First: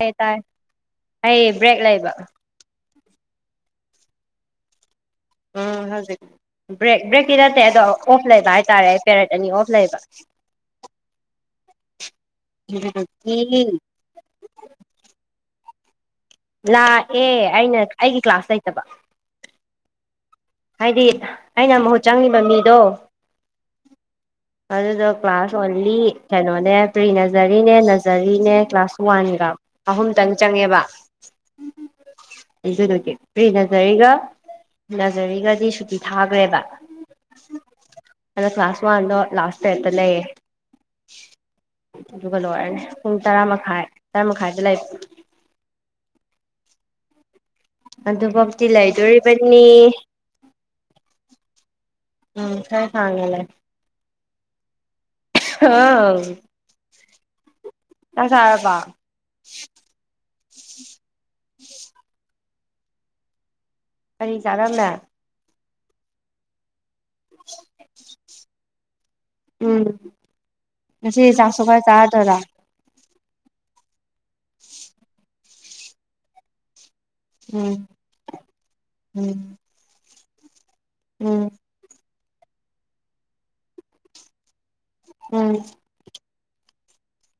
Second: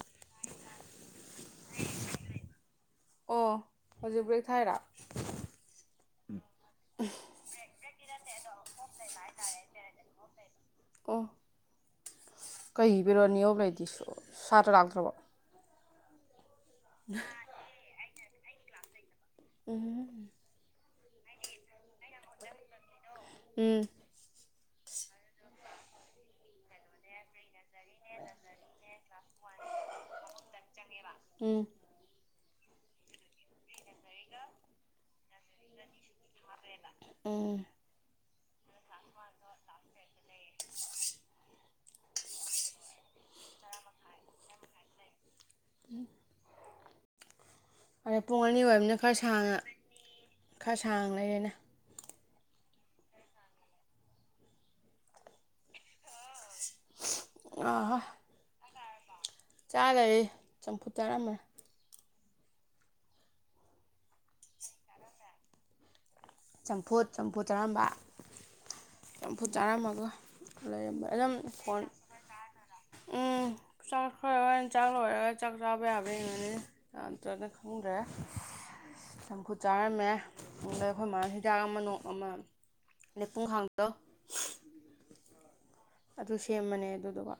ꯌꯦ ꯇꯥꯏ ꯑꯩ ꯕ꯭ꯔꯦꯛ ꯂꯩꯕ ꯑꯣ ꯍꯧꯖꯤꯛ ꯕ꯭ꯔꯦꯛ ꯊꯥꯏꯔꯣ ꯎꯝ ꯍꯧꯖꯤꯛ ꯕ꯭ꯔꯦꯛ ꯕ꯭ꯔꯦꯛꯇꯤ ꯅꯠꯇꯦ ꯑꯗꯣ ꯑꯣꯞ ꯂꯩꯕ ꯍꯥꯏꯇꯥꯔꯦ ꯄꯦꯔꯠ ꯑꯅꯤ ꯑꯣꯐ ꯂꯩꯕ [inaudible] ꯀꯩꯒꯤ ꯄꯤꯔꯣꯠ ꯑꯅꯤ ꯑꯣꯞ ꯑꯗꯨꯗꯒꯤ ꯂꯩꯗꯤꯁꯨ ꯁꯥꯇ꯭ꯔ ꯂꯥꯛꯇ꯭ꯔꯕꯣ ꯂꯥꯛꯑꯦ ꯑꯩꯅ ꯑꯩꯒꯤ ꯀ꯭ꯂꯥꯁ ꯂꯩꯇꯕ ꯎꯝ ꯍꯥꯏꯗꯤ ꯑꯩꯅ ꯃꯍꯨꯠ ꯆꯪꯉꯤꯕ ꯃꯤꯗꯣ ꯎꯝ ꯑꯗꯨꯗꯣ ꯀ꯭ꯂꯥꯁ ꯑꯣꯟꯂꯤ ꯀꯩꯅꯣꯅꯦ ꯄ꯭ꯔꯤ ꯅꯖꯔꯤꯅꯦ ꯅꯥ ꯖꯔꯤꯅꯦ ꯀ꯭ꯂꯥꯁ ꯋꯥꯟꯒ ꯑꯍꯨꯝꯇꯪ ꯆꯪꯉꯦꯕ ꯎꯝ ꯑꯗꯨꯗꯨꯒꯤ ꯄ꯭ꯔꯤ ꯅꯖꯔꯤꯒ ꯅꯖꯔꯤꯒꯗꯤ ꯁꯨꯇꯤ ꯊꯥꯒ꯭ꯔꯦꯕ ꯎꯝ ꯑꯗꯣ ꯀ꯭ꯂꯥꯁ ꯋꯥꯟꯗꯣ ꯂꯥꯁ ꯄꯤꯔꯠꯇ ꯂꯩ ꯑꯗꯨꯒ ꯂꯣꯏꯔꯅꯤ ꯄꯨꯡ ꯇꯔꯥꯃꯈꯥꯏ ꯇꯔꯥꯃꯈꯥꯏꯗ ꯂꯩ [inaudible] ꯑꯗ ꯄꯨꯡ ꯑꯗꯨꯕꯨꯛꯇꯤ ꯂꯩꯗꯣꯔꯤꯕꯅꯤ ꯈ ꯁꯥꯡ ꯂꯩꯔꯦꯅꯦ ꯎꯝ ꯈꯔ ꯁꯥꯡꯅ ꯂꯩ [unintelligible] [unintelligible] ꯆꯥꯛ ꯆꯥꯔꯕꯣ ꯆꯥꯗꯔꯤ ꯆꯝꯐꯨꯠ ꯆꯥꯔꯝꯕꯅꯦ ꯀꯔꯤ ꯆꯥꯔꯝꯃꯦ ꯆꯝꯐꯨꯠ ꯆꯝꯐꯨꯠ ꯆꯔꯝꯕ ꯆꯝꯐꯨꯠ ꯎꯝ ꯆꯥꯔꯝꯃꯒ ꯂꯩꯔꯝꯕ ꯉꯁꯤ ꯑꯗꯨꯝ ꯆꯥꯛꯁꯨ ꯈꯔ ꯐꯣꯟ ꯆꯥꯔꯗꯣꯏꯔꯥ ꯎꯝ ꯆꯥꯛ ꯈꯔ ꯍꯣꯔꯦꯟ ꯆꯥꯛ ꯂꯣꯏꯔꯒ ꯆꯥꯛ ꯆꯕꯥ ꯌꯥꯕ꯭ꯔ ꯌꯦꯡꯉꯅꯤ ꯅꯠꯇ꯭ꯔꯒꯅ ꯎꯝ ꯈꯪꯗ꯭ꯔꯦ ꯎꯝ ꯆꯝꯐꯨꯠ ꯆꯥꯔꯝꯃꯦ ꯑꯩꯈꯣꯏ ꯃꯥ ꯎꯝ ꯍꯤꯗꯥꯛ ꯑꯃ ꯅꯣꯛ ꯑꯃ ꯂꯤꯄꯨꯡ ꯈꯥꯡꯗꯣ ꯎꯝ ꯑꯗꯨ ꯁꯦꯝꯃꯅꯦ ꯑꯗꯨꯗꯨꯒ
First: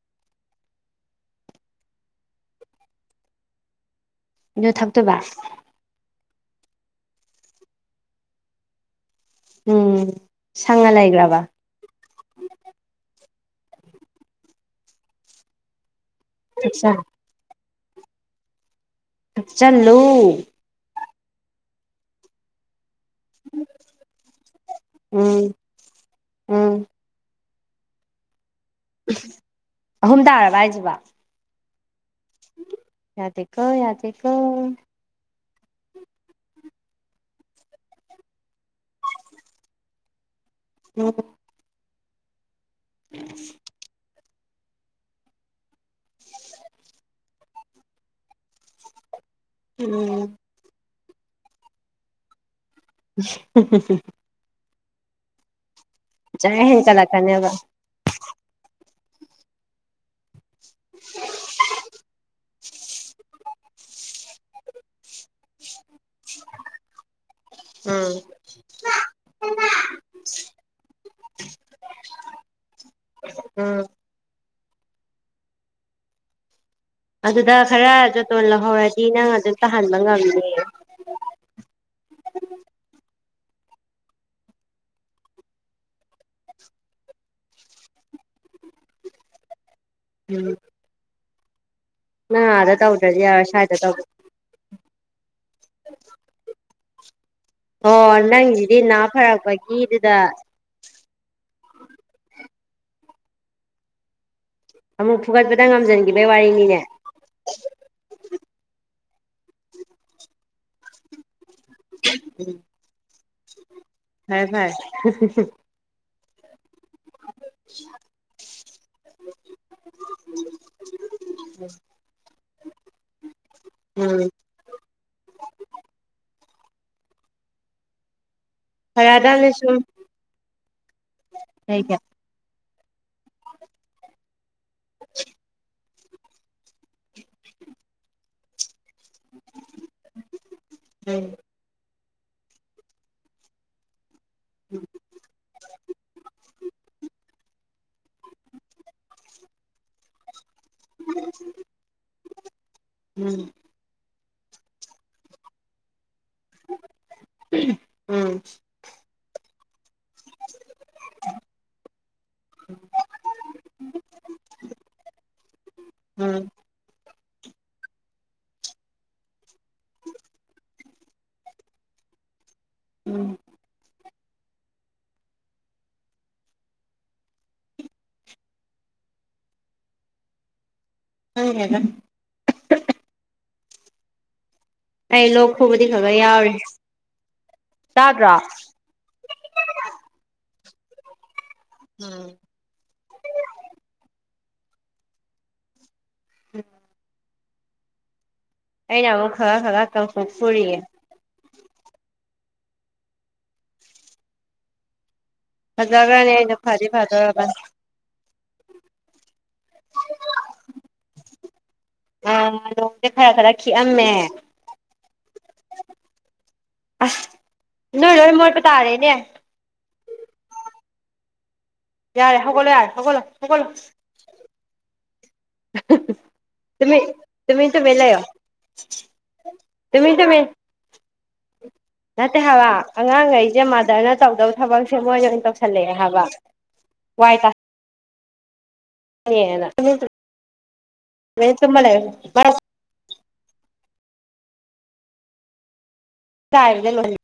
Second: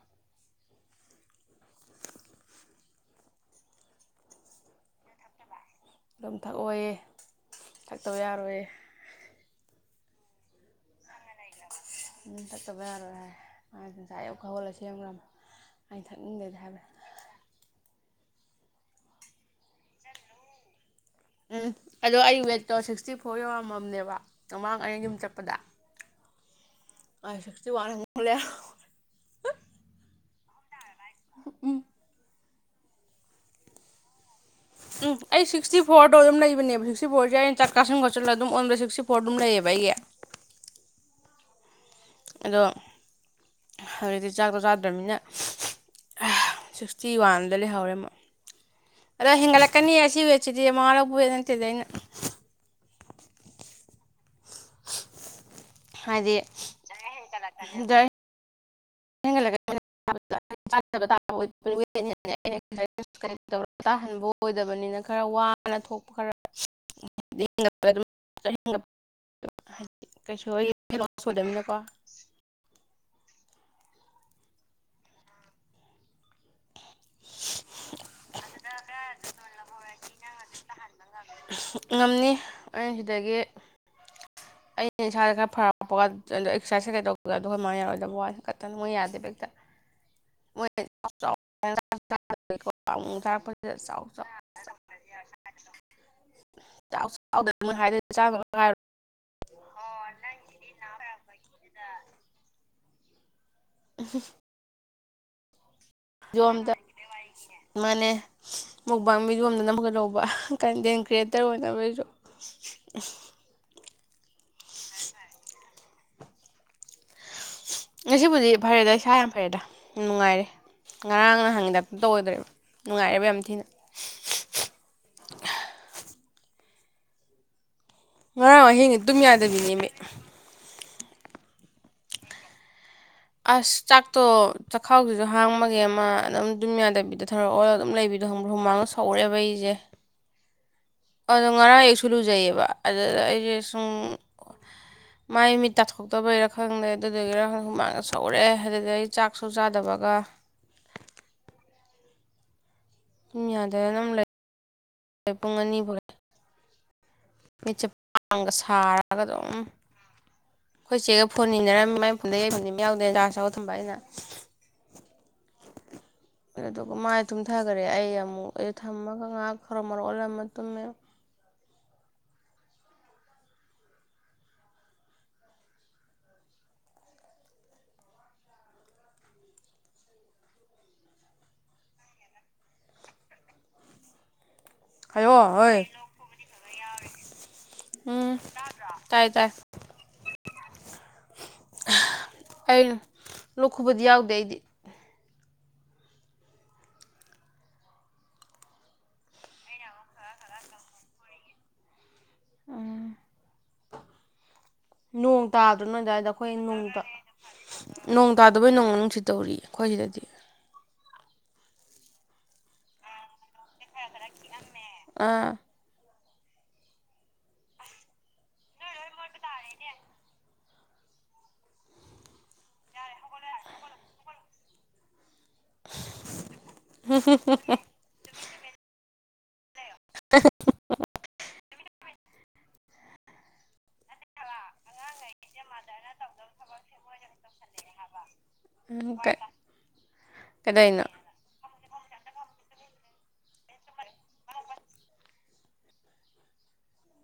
ꯑꯗꯨ ꯊꯛꯇꯨꯕ ꯑꯗꯨꯝ ꯊꯛꯑꯣꯌꯦ ꯊꯛꯇꯕ ꯌꯥꯔꯣꯏꯌꯦ ꯎꯝ ꯁꯪꯉ ꯂꯩꯒ꯭ꯔꯕ ꯎꯝ ꯊꯛꯇꯕ ꯌꯥꯔꯣꯏ ꯍꯥꯏ ꯃꯥ ꯉꯁꯥꯏ ꯑꯌꯨꯛ ꯍꯧꯒꯠꯂꯒ ꯁꯦꯝꯒ꯭ꯔꯕꯅꯤ ꯑꯩꯅ ꯊꯛꯅꯤꯡꯗꯦꯗꯤ ꯍꯥꯏꯕ ꯊꯛꯆꯜꯂꯨ ꯎꯝ ꯑꯗꯣ ꯑꯩ ꯋꯦꯠꯇꯣ ꯁꯤꯛꯁꯇꯤ ꯐꯣꯔ ꯌꯧꯔꯃꯝꯅꯦꯕ ꯃꯃꯥꯡ ꯑꯩꯅ ꯌꯨꯝ ꯎꯝ ꯆꯠꯄꯗ ꯎꯝ ꯑ ꯁꯤꯛꯁꯇꯤ ꯋꯥꯟ [unintelligible] ꯑꯍꯨꯝ ꯇꯥꯔꯕ ꯍꯥꯏꯁꯤꯕꯣ ꯌꯥꯗꯦ ꯀꯣ ꯌꯥꯗꯦ ꯀꯣ ꯎꯝ ꯑꯩ ꯁꯤꯛꯁꯇꯤ ꯐꯣꯔꯗꯣ ꯑꯗꯨꯝ ꯂꯩꯕꯅꯦꯕ ꯁꯤꯛꯁꯇꯤ ꯐꯣꯔꯁꯦ ꯑꯩꯅ ꯆꯥꯛꯆꯜꯁꯤꯟ ꯈꯣꯠꯆꯜꯂ ꯑꯗꯨꯝ ꯑꯣꯟꯕ ꯁꯤꯛꯁꯇꯤ ꯐꯣꯔ ꯑꯗꯨꯝ ꯂꯩꯌꯦꯕ ꯑꯩꯒꯤ ꯎꯝ ꯑꯗꯣ [unintelligible] ꯍꯧꯖꯤꯛꯇꯤ ꯆꯥꯛꯇꯣ ꯆꯥꯗ꯭ꯔꯝꯅꯤꯅ ꯁꯤꯛꯁꯇꯤ ꯋꯥꯟꯗ ꯂꯩꯍꯧꯔꯦ ꯑꯃꯣꯛ ꯑꯗꯣ ꯍꯦꯟꯒꯠꯂ ꯀꯅꯤ ꯑꯁꯤ ꯎꯝ ꯋꯦꯠꯁꯤꯗꯤ ꯃꯋꯥ ꯂꯧꯕꯤꯕꯖꯥꯠ ꯅꯇꯦꯗ ꯑꯩꯅ [unintelligible] ꯍꯥꯢꯗꯤ ꯖꯔ ꯍꯦꯟꯀꯠꯂꯛꯀꯅꯦꯕ [unintelligible] [inaudible] ꯍꯦꯟꯒꯠꯂꯛꯀꯅꯤ [unintelligible] [inaudible] ꯇꯥꯍꯟꯕ ꯑꯣꯏꯗꯕꯅꯤꯅ ꯈꯔ ꯋꯥꯅ ꯊꯣꯛ ꯈꯔ ꯎꯝ [unintelligible] [inaudible] ꯀꯩꯁꯨ ꯑꯩꯒꯤ ꯁꯨꯗꯝꯅꯤꯅꯀꯣ ꯎꯝ ꯑꯗꯨꯗ ꯈꯔ ꯖꯨꯇꯣꯟ ꯂꯧꯍꯧꯔꯗꯤ ꯅꯪ ꯑꯗꯨꯝ ꯇꯥꯍꯟꯕ ꯉꯝꯅꯦ ꯉꯝꯅꯤ ꯑꯩ ꯁꯤꯗꯒꯤ ꯑꯩ ꯏꯁꯥꯥꯁꯤ ꯈꯔ ꯐꯔꯛꯄ [unintelligible] ꯑꯦꯛꯁꯔꯁꯥꯏꯁ ꯀꯩ ꯀꯩ ꯇꯧꯕꯗ ꯈꯣꯃꯥꯍꯣꯢꯅ ꯌꯥꯔꯣꯏꯗꯧꯕ ꯋꯥ ꯈꯛꯇꯪ ꯃꯣꯏꯅ ꯌꯥꯗꯦꯕ ꯍꯦꯛꯇ ꯎꯝ ꯅꯪ ꯑꯥꯗ ꯇꯧꯗ꯭ꯔꯗꯤ [unintelligible] ꯌꯥꯔꯣꯏ ꯁ꯭ꯋꯥꯏꯗ ꯇꯧꯕ [inaudible] [unintelligible] ꯆꯥꯎ ꯆꯥꯎꯗꯅꯤ ꯃꯣꯢ ꯍꯥꯏꯗꯣꯢꯁꯤ ꯆꯥꯒꯅꯨꯗꯤ ꯍꯥꯢꯔꯣꯢ ꯈꯥ ꯐꯔꯛꯄꯒꯤꯗꯨꯗ [inaudible] [unintelligible] ꯑꯃꯨꯛ ꯐꯨꯒꯠꯄꯗ ꯉꯝꯖ [unintelligible] ꯌꯣꯝꯗ ꯃꯥꯅꯦ ꯃꯨꯛꯕꯥꯡ ꯚꯤꯗꯤꯌꯣ ꯅꯝꯃꯛꯀꯗꯧꯕ ꯀꯟꯗꯦꯟ ꯀ꯭ꯔꯤꯌꯦꯠ ꯇꯔ ꯑꯣꯅꯕ ꯑꯩꯁꯨ ꯐꯔꯦ ꯐꯔꯦ [unintelligible] ꯉꯁꯤꯕꯨꯗꯤ ꯐꯔꯦꯗ ꯏꯁꯥ ꯌꯥꯝ ꯐꯔꯦꯗ ꯌꯥꯝ ꯅꯨꯡꯉꯥꯏꯔꯦ ꯉꯔꯥꯡ ꯅꯍꯥꯟꯉꯤ ꯇꯥꯢꯞꯇ ꯇꯧ ꯑꯣꯢꯗ꯭ꯔꯦꯕ ꯅꯨꯡꯉꯥꯏꯔꯦꯕ ꯌꯥꯝ ꯊꯤꯅ ꯎꯝ ꯉꯔꯥꯡ ꯑꯍꯤꯡꯗꯤ ꯇꯨꯝ ꯌꯥꯗꯕꯤꯅꯦꯝꯃꯤ ꯀꯩꯒꯤ ꯑꯁ ꯆꯥꯛꯇꯣ ꯆꯥꯛꯈꯥꯎꯁꯤꯁꯨ ꯍꯥꯡꯕꯒꯤ ꯑꯃ ꯑꯗꯨꯝ ꯇꯨꯝ ꯌꯥꯗꯕꯤꯗꯨ ꯊꯧꯔꯣ ꯑꯣꯂ ꯑꯗꯨꯝ ꯂꯩꯕꯤꯗꯣ ꯈꯪꯕ꯭ꯔꯥ ꯍꯨꯃꯥꯡꯒ ꯁꯧꯔꯦꯕ ꯑꯩꯁꯦ ꯎꯝ ꯗ ꯉꯔꯥꯡ ꯑꯌꯨꯛꯁꯨ ꯂꯨꯖꯩꯌꯦꯕ ꯑꯗꯨꯗ ꯑꯩꯁꯦ ꯁꯨꯝ ꯃꯥꯏ ꯃꯤꯠ ꯇꯥꯊꯣꯛꯇꯕꯩꯔꯥ ꯈꯪꯗꯦ ꯑꯗꯨꯗꯨꯒꯤꯔ ꯈꯪꯗꯦ ꯍꯨꯃꯥꯡꯅ ꯁꯧꯔꯛꯑꯦ ꯑꯗꯨꯗ ꯑꯩ ꯆꯥꯛꯁꯨ ꯆꯥꯗꯕꯒ [unintelligible] ꯄꯨꯡ ꯌꯥꯗ꯭ꯔꯦ ꯑꯗꯨꯝ ꯂꯩ ꯄꯨꯡ ꯑꯅꯤ ꯕꯧ ꯂꯩꯔꯦ [inaudible] ꯃꯤꯠꯁꯦ ꯎꯝ ꯎꯝ ꯄꯥꯡꯒ ꯁꯥꯔꯒ ꯑꯗꯨꯝ ꯑꯈꯣꯏ ꯆꯦꯒ ꯐꯣꯟ ꯅꯤꯅꯔꯝꯃꯤ ꯃꯥꯏ ꯐꯣꯟꯗ ꯌꯦꯡꯕ ꯃꯩ ꯌꯥꯎꯗꯦ ꯆꯥꯔꯖ ꯇꯧꯔ ꯊꯝꯕ ꯑꯩꯅ ꯎꯝ ꯑꯗꯨꯒ ꯃꯥꯏ ꯊꯨꯝꯊꯈꯔꯦ ꯑꯩ ꯑꯃꯨꯛ ꯑꯩ ꯊꯝꯃꯒ ꯉꯥꯏꯍꯥꯛ ꯊꯔꯣ ꯃꯔꫭ ꯑꯣꯜꯂ ꯃꯇꯨꯝꯃꯦ ꯎꯝ [unintelligible] ꯑꯩ ꯂꯣꯛ ꯈꯩꯔꫭ ꯍꯣꯏ ꯈꯨꯕꯗꯤ ꯈꯒ ꯌꯥꯎꯔꯤ ꯇꯥꯗ꯭ꯔꯣ ꯎꯝ ꯇꯥꯏ ꯇꯥꯏ ꯎꯝ ꯑꯩꯅ ꯂꫭꯛꯈꯨꯕꯗꯤ ꯌꯥꯎꯗꯦ ꯑꯩꯗꯤ [unintelligible] ꯑꯩꯅ ꯑꯃꯨꯛ ꯈꯔ ꯈꯔ ꯀꯥꯡꯈꯨ ꯈꯨꯔꯤꯌꯦ ꯎꯝ ꯅꯣꯡ ꯇꯥꯗ꯭ꯔꫭ ꯅꫭꯏ ꯑꯗꯨꯗꯥꯋꯥꯏꯗ ꯐꯖꯈ꯭ꯔꯅꯤ ꯑꯩꯗꯣ ꯑꯩꯈꯣꯏ ꯅꯣꯡ ꯐꯗꯤ ꯐꯗꯣꯔꯕꯅꯤ ꯅꯣꯡ ꯇꯥꯗꯕꯩ ꯅꯣꯡ ꯃꯅꯨꯡ ꯅꯨꯡꯁꯤ ꯇꯧꯔꯤ ꯑꯩꯈꯣꯏ ꯁꯤꯗꯗꯤ ꯑ ꯅꯣꯡꯁꯦ ꯈꯔ ꯈꯔ ꯈꯤꯛꯑꯝꯃꯦ ꯑꯥ ꯑꯁ ꯅꯣꯏ ꯂꯣꯏ ꯃꯣꯠꯄ ꯇꯥꯔꯦꯅꯦ ꯌꯥꯔꯦ ꯍꯧꯒꯠꯂꯣ ꯌꯥꯔꯦ ꯍꯧꯒꯠꯂꯣ ꯍꯧꯒꯠꯂꫭ ꯇꯨꯃꯤ ꯇꯨꯝꯃꯤꯟꯇꯨꯃꯤꯟ ꯂꯩꯌꯣ ꯇꯨꯃꯤꯟ ꯇꯨꯃꯤꯟ ꯅꯠꯇꯦ ꯍꯥꯏꯕ ꯑꯉꯥꯡꯈꯩꯁꯦ ꯃꯥꯗꯔꯅ ꯇꯧꯗꯕ ꯊꯕꯛꯁꯦ ꯃꯣꯏ ꯑꯣꯏꯅ ꯇꯧꯁꯜꯂꯛꯑꯦ ꯍꯥꯏꯕ ꯋꯥꯏꯗꯥ ꯐꯩꯌ‌ꯦꯅ [unintelligible] ꯀꯩꯗꯧꯅꯣ ꯦꯁꯕ [unintelligible] ꯂꯩꯦ [unintelligible] ꯀꯥꯏ ꯂꯩ [unintelligible] ꯂꯣꯏ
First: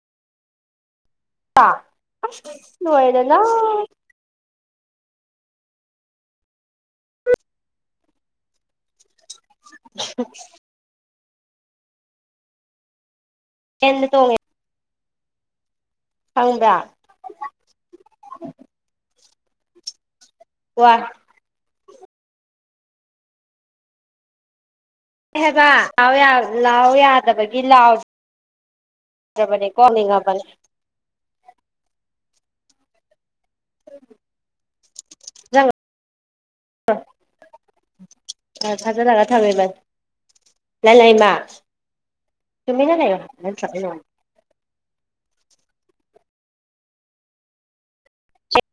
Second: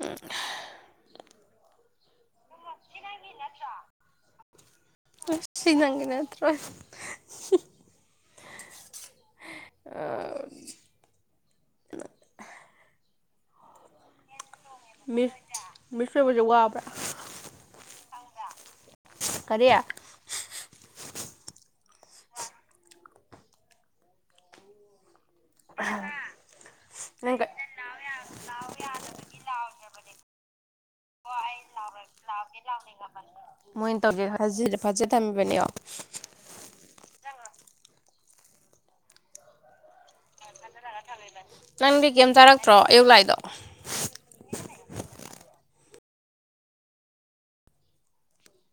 ꯑ [unintelligible] ꯑꯁ ꯂꫭꯏꯔ‌ꯦꯗꯅ ꯁꯤ ꯅꯪꯒꯤ ꯅꯠꯇ꯭ꯔꯣ ꯎ [unintelligible] ꯑ‌ꯦꯝꯗ ꯇꯣꯡ [unintelligible] ꯃꯤꯁ ꯃꯤꯁ ꯑꯣꯏꯕꯁꯦ ꯈꯪꯕ꯭ꯔꯥ ꯋꯥꯕ꯭ꯔꯥ ꯀꯔꯤ ꯋꯥꯏ ꯑꯦ ꯍꯥꯏꯦꯕ ꯂꯥꯎ ꯂꯥꯎ ꯅꯪ ꯌꯥꯗꯕꯒꯤ ꯂꯥꯎ ꯅꯤ [unintelligible] ꯀꯣꯂꯤꯒꯕꯅꯤ [unintelligible] ꯃꯣꯏꯅ ꯇꯧꯒꯦ ꯐꯖ ꯊꯝꯃꯤꯕꯅꯤꯌꫭ ꯑꯥ [unintelligible] ꯑ ꯐꯥꯖꯤꯜꯂꯒ ꯊꯝꯃꯦꯕ ꯂꯥꯏ ꯂꯏꯃ ꯅꯪꯗꯤ ꯀꯩꯝ ꯆꯥꯔꯛꯇ꯭ꯔꯣ ꯇꯨꯃꯤꯟꯅ ꯑꯌꯨꯛ ꯂꯩꯌꫭ ꯂꯥꯏꯗꯣ ꯅꯠꯇꯔꯥꯗꯤ [unintelligible]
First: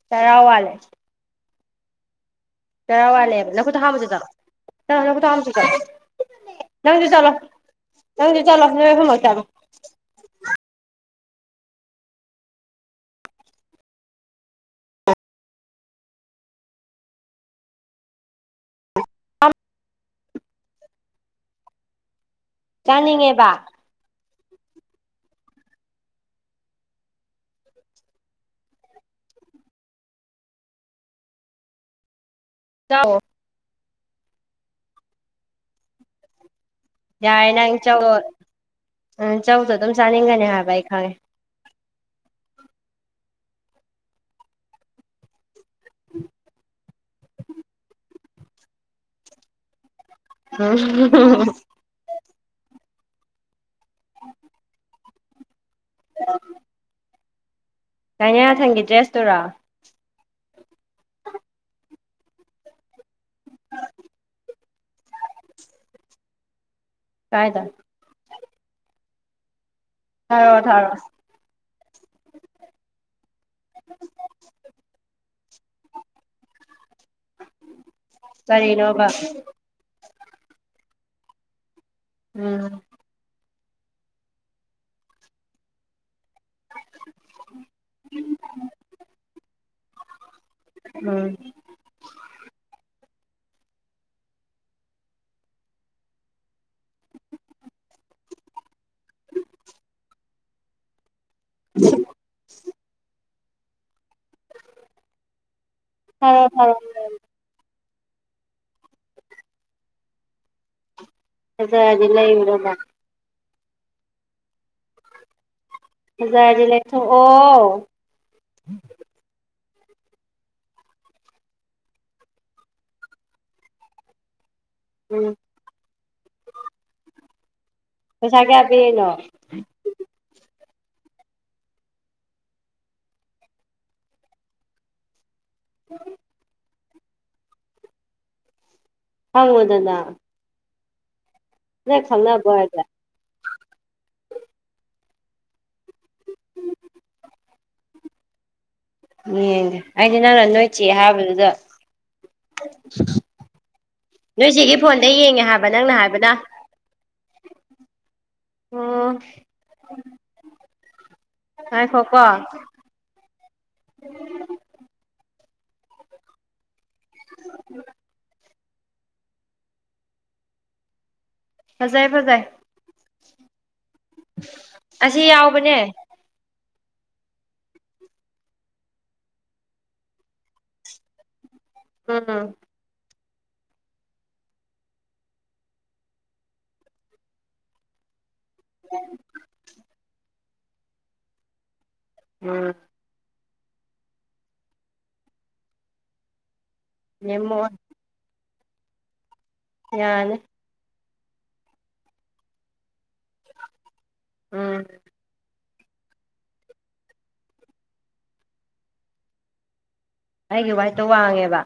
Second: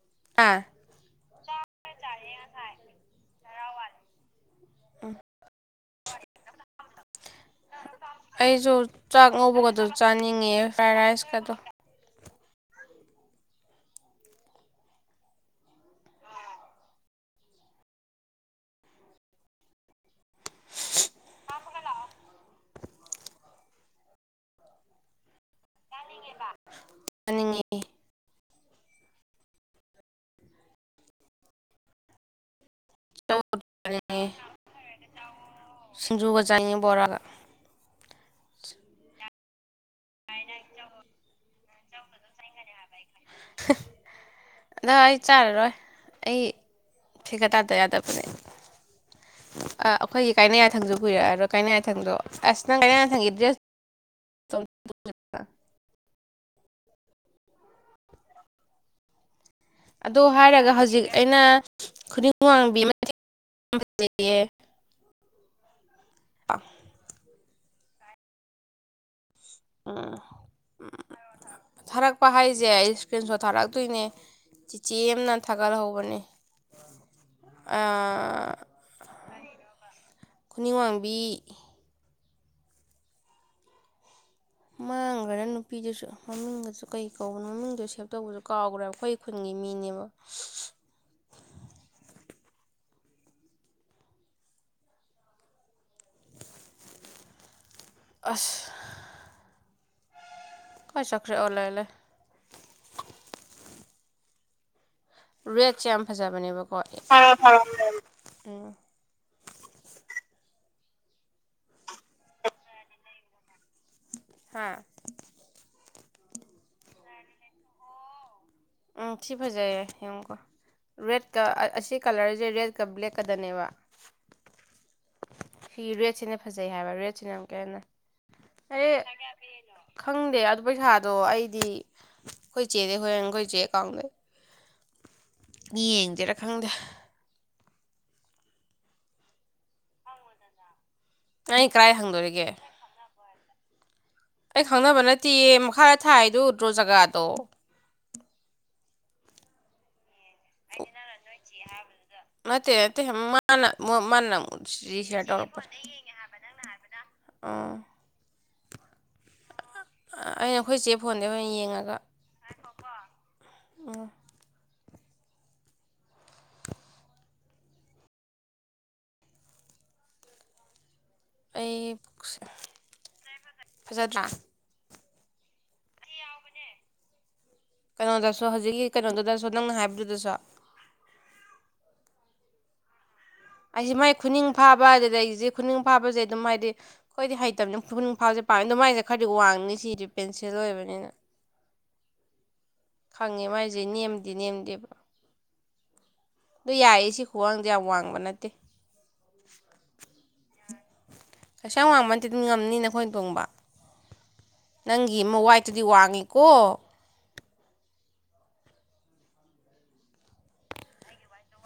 ꯆꯔꯥ ꯋꯥꯂꯤ ꯆꯥꯏ ꯌꯥꯅꯥꯏ [unintelligible] ꯆꯔꯥ ꯋꯥꯠꯂꯦꯕ ꯅꯪꯈꯨꯠꯇꫭ ꯍꯥꯝꯃꯨꯆꫭ ꯆꯠꯂꫭ ꯆꯠꯂꫭ ꯅꯈꯨꯠꯇꫭ ꯍꯥꯝꯃꯨꯆꫭ ꯆꯠꯂꯣ ꯅꯪꯖꯨ ꯆꯠꯂꯣ ꯅꯪꯖꯨ ꯆꯠꯂꯣ ꯑꯩꯁꯨ ꯅꫭꯏ ꯑꯍꯨꯝꯃꯛ ꯆꯥꯛ ꯆꯠꯂꫭ ꯉꯧꯕꯒꯗꯣ ꯆꯥꯅꯤꯡꯉꯦ ꯐ꯭ꯔꯥꯏ ꯔꯥꯏꯁꯀꯗꯣ ꯆꯥꯅꯤꯡꯉꯦꯕ ꯆꯅꯤꯡꯉ‌ꯦꯕ ꯆꯅꯤꯡꯉꯤ [unintelligible] ꯑ [inaudible] ꯁꯤꯟꯖꯨꯒ ꯆꯥꯅꯤꯡꯉꯦ ꯕꯣꯔꯥ ꯌꯥꯔꯦ ꯅꯪ ꯆꯧꯗꯣ ꯆꯧꯗꯣ ꯑꯗꯨꯝ ꯆꯥꯅꯤꯡꯒꯅꯤ ꯍꯥꯏꯕ ꯑꯩ ꯈꯪꯉꯦ ꯅꯪ ꯑꯩ ꯆꯥꯔꯔꯣꯏ ꯑꯩ ꯐꯤꯒ꯭ꯔꯇꯥꯗ ꯌꯥꯗꯕꯅꯦ ꯑ ꯑꯩꯈꯣꯏꯒꯤ ꯀꯥꯏꯅꯌꯥꯊꯪꯁꯨ ꯎꯝ ꯀꯥꯏꯔꯛꯑꯔꫭꯏ ꯀꯥꯏꯅꯌꯥ ꯊꯪꯗꯣ ꯑꯁ ꯅꯪ ꯀꯥꯏꯅꯌꯥꯊꯪꯒꯤ ꯗ꯭ꯔꯦꯁ [inaudible] [inaudible] ꯀꯥꯏꯅꯌꯥꯊꯪꯒꯤ ꯗ꯭ꯔꯦꯁꯇꯨꯔꯣ ꯑꯗꯣ ꯍꯥꯏꯔꯒ ꯍꯧꯖꯤꯛ ꯑꯩꯅ ꯈꯨꯅꯤꯡ ꯋꯥꯡꯕꯤ [unintelligible] ꯐꯖꯩꯌꯦ [inaudible] ꯀꯥꯏꯗꯥ ꯑꯃ ꯊꯥꯔꯛꯑꫭ ꯊꯥꯔꯛꯑꫭ ꯊꯥꯔꯛꯄ ꯍꯥꯏꯁꯦ ꯑꯩ ꯏꯁꯀ꯭ꯔꯤꯟ ꯁꯣꯠ ꯊꯥꯔꯛꯇꯣꯏꯅꯦ ꯆꯤꯆꯦꯑꯥꯝꯅ ꯊꯥꯒꯠ ꯍꯧꯕꯅꯦ ꯑ ꯀꯔꯤꯅꫭꯕ ꯈꯨꯅꯤꯡ ꯋꯥꯡꯕꯤ ꯎꯝ ꯫ ꯃꯥꯡꯈ꯭ꯔꯦ ꯅꯨꯄꯤꯗꯨꯁꯨ ꯃꯃꯤꯡꯗꯨꯁꯨ ꯀꯩ ꯀꯧꯕꯅꯣ ꯃꯃꯤꯡꯗꯨ ꯁꯦꯞ ꯇꯧꯕꯁꯨ ꯀꯥꯎꯈ꯭ꯔꯦꯕ ꯑꯩꯈꯣꯏ ꯈꯨꯟꯒꯤ ꯃꯤꯅꯦꯕ ꯎꯝ ꯫ [inaudible] ꯑꯁ ꯀꯥꯏ ꯆꯠꯈꯔꯦ ꯑꫭ ꯂꯩꯔꯦ ꯂꯩꯔꯦ [inaudible] ꯔꯦꯠꯁꯦ ꯌꯥꯝ ꯊꯥꯔꯛꯑꯣ ꯐꯖꯕꯅꯦꯕꯀꯣ ꯊꯥꯔꯛꯑꯣ ꯊꯥꯔꯛꯑꯦ ꯊꯥꯔꯛꯑꯦ ꯎꯝ ꯐꯖꯔꯗꯤ ꯂꯩꯔꫭꯗꯅ ꯍꯥꯥ꯫ ꯐꯖꯔꯗꯤ ꯂꯩꯥꯊꫭꯡꯑꫭ ꯎꯝ ꯁꯤ ꯐꯖꯩꯌꯦ ꯌꯦꯡꯑꫭꯀꫭ ꯔꯦꯠꯀ ꯑꯁꯤ ꯀꯂ꯭ꯔꯁꯦ ꯔꯦꯠꯀ ꯕ꯭ꯂꯦꯛꯀꯗꯅꯦꯕ ꯎꯝ ꯫ ꯐꯤ ꯔꯦꯠꯁꯤꯅ ꯐꯖꯩ ꯍꯥꯏꯕ ꯔꯦꯠꯁꯤꯅ ꯑꯃꯨꯛꯀ ꯍꯟꯅ ꯄꯩꯁꯥ ꯀꯌꯥ ꯑꯩ ꯄꯤꯔꯤꯅꯣ ꯈꯪꯗꯦ ꯑꯗꯨ ꯄꯩꯁꯥꯗꯣ ꯑꯩꯗꯤ ꯑꯩꯈꯣꯏ ꯆꯦꯗꯥꯒꯤ ꯍꯣꯔꯦꯟ ꯑꯩꯈꯣꯏ ꯆꯦ ꯑꯦꯀꯥꯎꯟꯗꯒꯤ ꯌꯦꯡꯁꯤꯔ ꯈꯪꯗꯦ ꯍꯪꯎꯗꯅꯥ ꯑꯩ ꯀꯗꯥꯥꯏ ꯈꯪꯅꯕ ꯍꯪꯗꯣꯔꯤꯒꯦ ꯑꯣꯏꯔꯗꯤ ꯑꯩ ꯈꯪꯅꯕ ꯅꯠꯇꯦꯌꯦ ꯃꯈꯥ ꯊꯥꯏꯗꫭ ꯎꯗ꯭ꯔꯣ ꯖꯒꯥꯗꯣ ꯌꯦꯡꯒꯦ ꯑꯩꯗꯤ ꯅꯪꯅ ꯅꯣꯏ ꯆꯦ ꯍꯥꯏꯕꯗꯨꯗ ꯅꯠꯇꯦ ꯅꯠꯇꯦ ꯃꯅꯥ ꯃꯅꯥ ꯅꯣꯏ ꯆꯦꯒꯤ ꯐꯣꯟꯗ ꯔꯤꯁꯤꯌꯔ ꯌꯦꯡꯉꯦ ꯇꯧꯔꯛꯄ ꯍꯥꯏꯕ ꯑꫭ ꯅꯪꯅ ꯍꯥꯏꯕꯅ ꯑꯣ ꯑꯩꯅ ꯑꯩꯈꯣꯏ ꯆꯦ ꯐꯣꯟꯗꯥꯏ ꯑꯣꯏꯅ ꯌꯦꯡꯉꯒ ꯉꯥꯏꯈꯣꯀꯣ [inaudible] ꯑꯩ ꯐꯖꯩ ꯐꯖꯩ [unintelligible] ꯐꯖꯗ꯭ꯔꯥ [inaudible] ꯑꯁꯤ ꯌꯥꯎꯕꯅꯦ ꯀꯩꯅꯣꯗꯁꯨ ꯍꯧꯖꯤꯛꯀꯤ ꯀꯩꯅꯣꯗꯨꯗꯁꯨ ꯅꯪꯅ ꯍꯥꯏꯕꯗꯨꯗꯁꯨ ꯑ ꯑꯩꯁꯦ ꯃꯥꯏ ꯈꯨꯅꯤꯡ ꯐꯥꯕ ꯑꯗꯨꯗ ꯑꯩꯁꯦ ꯈꯨꯅꯤꯡ ꯐꯥꯕꯁꯦ ꯑꯗꯨꯝ ꯍꯥꯏꯗꯤ ꯈ꯭ꯣꯏꯗꯤ ꯍꯩꯇꯕꯅꯤ ꯈꯨꯅꯤꯡ ꯐꯥꯕꯁꯦ ꯄ ꯑꯗꯨꯃꯥꯏꯅ ꯈꯔꯗꯤ ꯋꯥꯡꯅꯤ ꯁꯤꯗꯤ ꯄꯦꯟꯁꯤꯜ ꯑꯣꯏꯕꯅꯤꯅ ꯎꯝ ꯈꯪꯉꯦ ꯃꯥꯏꯁꯦ ꯅꯦꯝꯗꯤ ꯅꯦꯝꯗꯦꯕ ꯑꯗꯨ ꯌꯥꯌꯦ ꯁꯤ ꯅꯦꯝꯃꯣ ꯈꯨ꯭ꯋꯥꯡꯗ ꯌꯥꯝ ꯋꯥꯡꯕ ꯅꯠꯇꯦ ꯌꯥꯔꯅꯤ ꯀꯩꯁꯨꯌꯥꯝ ꯋꯥꯡꯕ ꯅꯇꯦ ꯑꯗꯨꯝ ꯉꯝꯅꯤꯅ ꯈꯣꯏꯅ ꯇꯣꯡꯕ ꯎꯝ ꯅꯪ ꯋꯥꯏꯠꯇꯨꯗꯤ ꯋꯥꯡꯉꯤꯀꯣ ꯑꯩꯒꯤ ꯋꯥꯏꯠꯇ ꯋꯥꯡꯉꯦꯕ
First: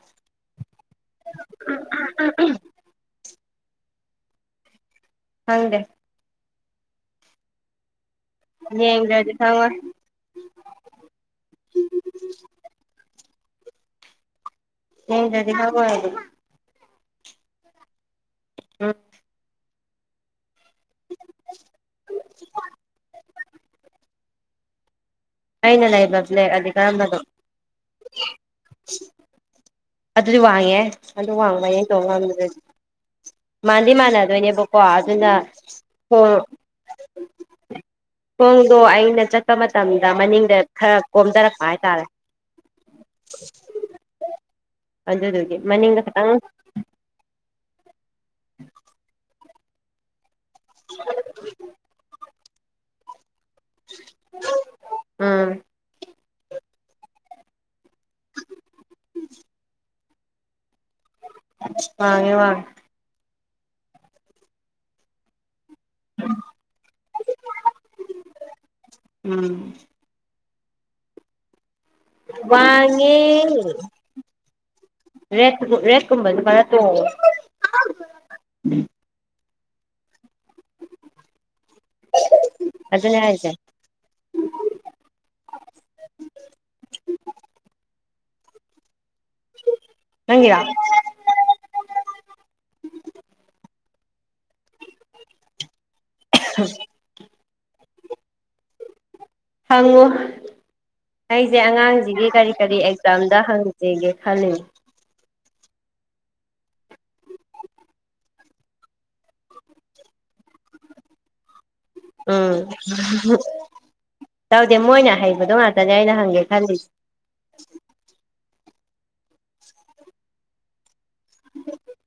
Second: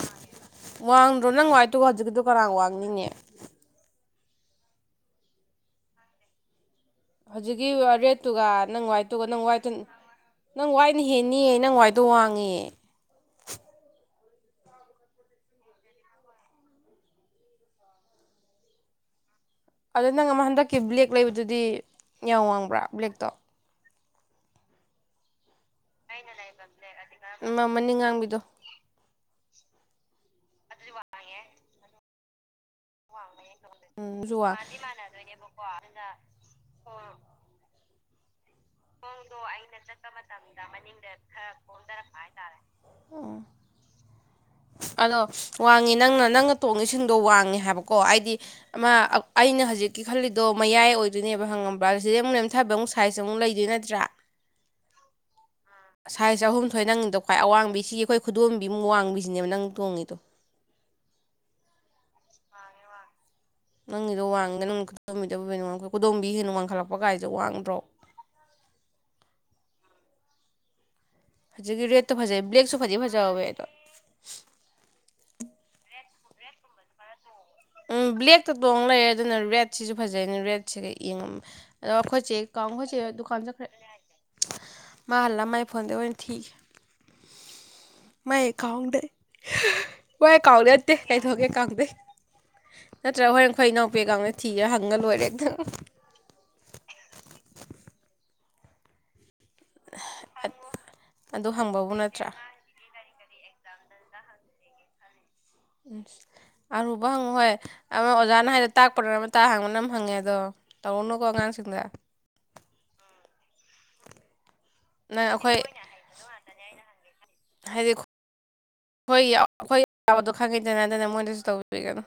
ꯋꯥꯡꯗ꯭ꯔꯣ ꯅꯪ ꯋꯥꯏꯠꯇꯒ ꯍꯧꯖꯤꯛꯀꯤꯗꯨ ꯀꯔꯥꯡ ꯋꯥꯡꯅꯤꯡꯉꯦ ꯈꯪꯗꯦ ꯍꯧꯖꯤꯛꯀꯤ ꯔꯦꯠ ꯋꯥꯠꯇꯨꯒ ꯅꯪ ꯋꯥꯏꯠꯇꯨꯒ ꯌꯦꯡꯗ꯭ꯔꯗꯤ ꯅꯪ ꯋꯥꯏꯠꯇꯨ ꯈꯪꯉꯣꯏ ꯅꯪ ꯋꯥꯏꯅ ꯍꯦꯟꯅꯤꯑꯌꯦ ꯅꯪ ꯋꯥꯏꯗꯣ ꯋꯥꯡꯉꯦ ꯌꯦꯡꯗ꯭ꯔꯗꯤ ꯈꯔ ꯐꯔꯕꯅꯦ ꯎꯥꯝ ꯑꯗ ꯅꯪ ꯑꯃ ꯍꯟꯗꯛꯀꯤ ꯕ꯭ꯂꯦꯛ ꯂꯩꯕꯗꯨꯗꯤ ꯌꯥꯝ ꯋꯥꯡꯕ꯭ꯔꯥ ꯕ꯭ꯂꯦꯛꯇꯣ ꯑꯩꯅ ꯂꯩꯕ ꯕ꯭ꯂꯦꯛ ꯑꯗꯤ ꯀꯔꯝꯕꯅꯣ ꯃ ꯃꯅꯤꯡ ꯉꯥꯡꯕꯤꯗꯣ ꯑꯗꯨꯗꯤ ꯋꯥꯡꯉꯤꯍꯦ ꯑꯗꯨ ꯋꯥꯡꯕꯩꯅꯤ ꯑꯩ ꯇꯣꯡ ꯉꯝꯗ꯭ꯔꯗꯣ ꯃꯥꯟꯗꯤ ꯎꯝ ꯑꯗꯨꯁꯨ ꯋꯥꯡ ꯃꯥꯟꯅꯗꯣꯏꯅꯦꯕꯀꯣ ꯑꯗꯨꯅ ꯍꯣ ꯈꯣꯡꯗꯣ ꯑꯩꯅ ꯆꯠꯄ ꯃꯇꯝꯗ ꯃꯅꯤꯡꯗ ꯈꯔ ꯀꯣꯝꯊꯔꯛꯄ ꯍꯥꯏꯇꯥꯔꯦ ꯎꯝ [unintelligible] ꯑꯗꯣ ꯑꯗꯨꯗꯨꯒꯤ ꯋꯥꯡꯉꯤ ꯃꯅꯤꯡꯗ ꯅꯪꯅ ꯈꯤꯇꯪ ꯅꯪꯅ ꯇꯣꯡꯉꯤꯁꯤꯡꯗꯣ ꯋꯥꯡꯉꯦ ꯍꯥꯏꯕꯀꯣ ꯍꯥꯏꯗꯤ ꯑꯃ ꯑꯩꯅ ꯍꯧꯖꯤꯛ ꯀꯤ ꯈꯜꯂꯤꯗꯣ ꯃꯌꯥꯏ ꯑꯣꯏꯗꯣꯏꯅꯦꯕ ꯍꯪꯉꯕ꯭ꯔꯥ ꯁꯤꯗꯩ ꯑꯃꯛ ꯅꯦꯝꯊꯕ ꯑꯃꯨꯛ ꯁꯥꯏꯁ ꯑꯃꯨꯛ ꯂꯩ ꯅꯠꯇ꯭ꯔꯥ ꯎꯝ ꯁꯥꯏꯁ ꯑꯍꯨꯝꯊꯣꯏ ꯅꯪꯅꯤꯗꯣ ꯈ꯭ꯋꯥꯏ ꯑꯋꯥꯡꯕꯤ ꯁꯤꯒꯤ ꯑꯩꯈꯣꯏ ꯈꯨꯗꯣꯝꯕꯤꯃꯨꯛ ꯋꯥꯡꯕꯤꯁꯤꯅꯦꯕ ꯅꯪ ꯇꯣꯡꯉꯤꯗꯣ ꯋꯥꯉꯦ ꯋꯥꯉꯦ ꯅꯪꯒꯤꯗꯣ ꯋꯥꯡꯉꯗ ꯅꯪꯅ ꯈꯨꯗꯣꯝꯕꯤꯗꯣ ꯈꯨꯗꯣꯝꯕꯤ ꯍꯦꯟꯅ ꯋꯥꯡꯈꯠꯂꯛꯄ ꯀꯥꯏꯁꯦ ꯋꯥꯡꯗ꯭ꯔꯣ ꯎꯝ ꯍꯧꯖꯤꯛꯀꯤ ꯔꯦꯠ ꯋꯥꯉꯦ ꯔꯦ ꯔꯦꯠꯀꯨꯝꯕꯁꯨ ꯈꯔ ꯇꯣꯡꯉꯣ ꯎꯝ ꯕ꯭ꯂꯦꯛꯇ ꯇꯣꯡꯉ ꯂꯩꯔꯦ ꯑꯗꯨꯅ ꯔꯦꯗꯁꯤꯁꯨ ꯐꯖꯩꯅꯤ ꯔꯦꯗꯁꯤꯒ ꯌꯦꯡꯉꯝꯃꯦ ꯑꯗꯣ ꯑꯩꯈꯣꯏꯆꯦ ꯀꯥꯡꯥꯎꯈꯣꯖꯤꯛ ꯑꯗꯨꯅꯦ ꯗꯨꯀꯥꯟ ꯍꯥꯏꯁꯦ ꯆꯈ꯭ꯔ ꯃꯥ ꯍꯜꯂꯝ ꯃꯥꯏ ꯐꯣꯟꯗ ꯑꯣꯏꯅ ꯊꯤ ꯃꯥꯏ ꯀꯥꯎꯗꯩ ꯃꯥꯏ ꯅꯪꯒꯤꯔꯣ ꯀꯥꯎꯗ ꯅꯠꯇꯦ ꯀꯩꯊꯣꯛꯀꯦ ꯀꯥꯎꯗꯩ ꯅꯠꯇ꯭ꯔꯒ ꯍꯣꯔꯦꯟꯈꯣꯏ ꯏꯅꯥꯎꯄꯤꯦꯒꯅ ꯊꯤꯔ ꯍꯪꯉ ꯂꯣꯏꯔꯦ ꯝꯛꯇꯪ [unintelligible] ꯍꯪꯉꯨ ꯑꯗꯨ ꯑꯩꯁꯦ ꯍꯪꯕꯕꯨ ꯑꯉꯥꯡꯁꯤꯒꯤ ꯅꯠꯇ꯭ꯔꯥ ꯀꯔꯤ ꯀꯔꯤ ꯑꯦꯛꯖꯥꯝꯗ ꯍꯪꯁꯝꯒꯦ ꯈꯜꯂꯤ ꯎꯝ ꯑꯔꯨꯕ ꯍꯪꯉꯨ ꯍꯣꯏ ꯑꯃ ꯑꯣꯖꯥꯅ ꯍꯥꯏꯗ ꯇꯥꯛꯄꯗꯅ ꯑꯃ ꯇꯇꯥ ꯍꯪꯕꯅ ꯑꯃ ꯍꯪꯉꯦ ꯑꯗꯣ ꯇꯧꯔꯨꯅꯨꯀꯣ ꯑꯉꯥꯡꯁꯤꯡꯗ ꯎꯝ ꯇꯧꯗꯦ ꯃꯣꯏꯅ ꯅꯪ ꯍꯩꯕꯗꯣ ꯑꯩꯈꯣꯏ ꯉꯥꯛꯇꯅꯦ ꯑꯩꯅ ꯍꯪꯒꯦ ꯈꯜꯂꯤꯁꯦ ꯍꯥꯏꯗꯤ ꯑꯩꯈꯣꯏ ꯑꯩꯈꯣꯏ ꯑꯋꯥꯕꯗꯣ ꯈꯪꯉꯦꯗꯅ ꯃꯣꯏꯗꯁꯨ ꯇꯧꯕꯤꯒꯅꯨ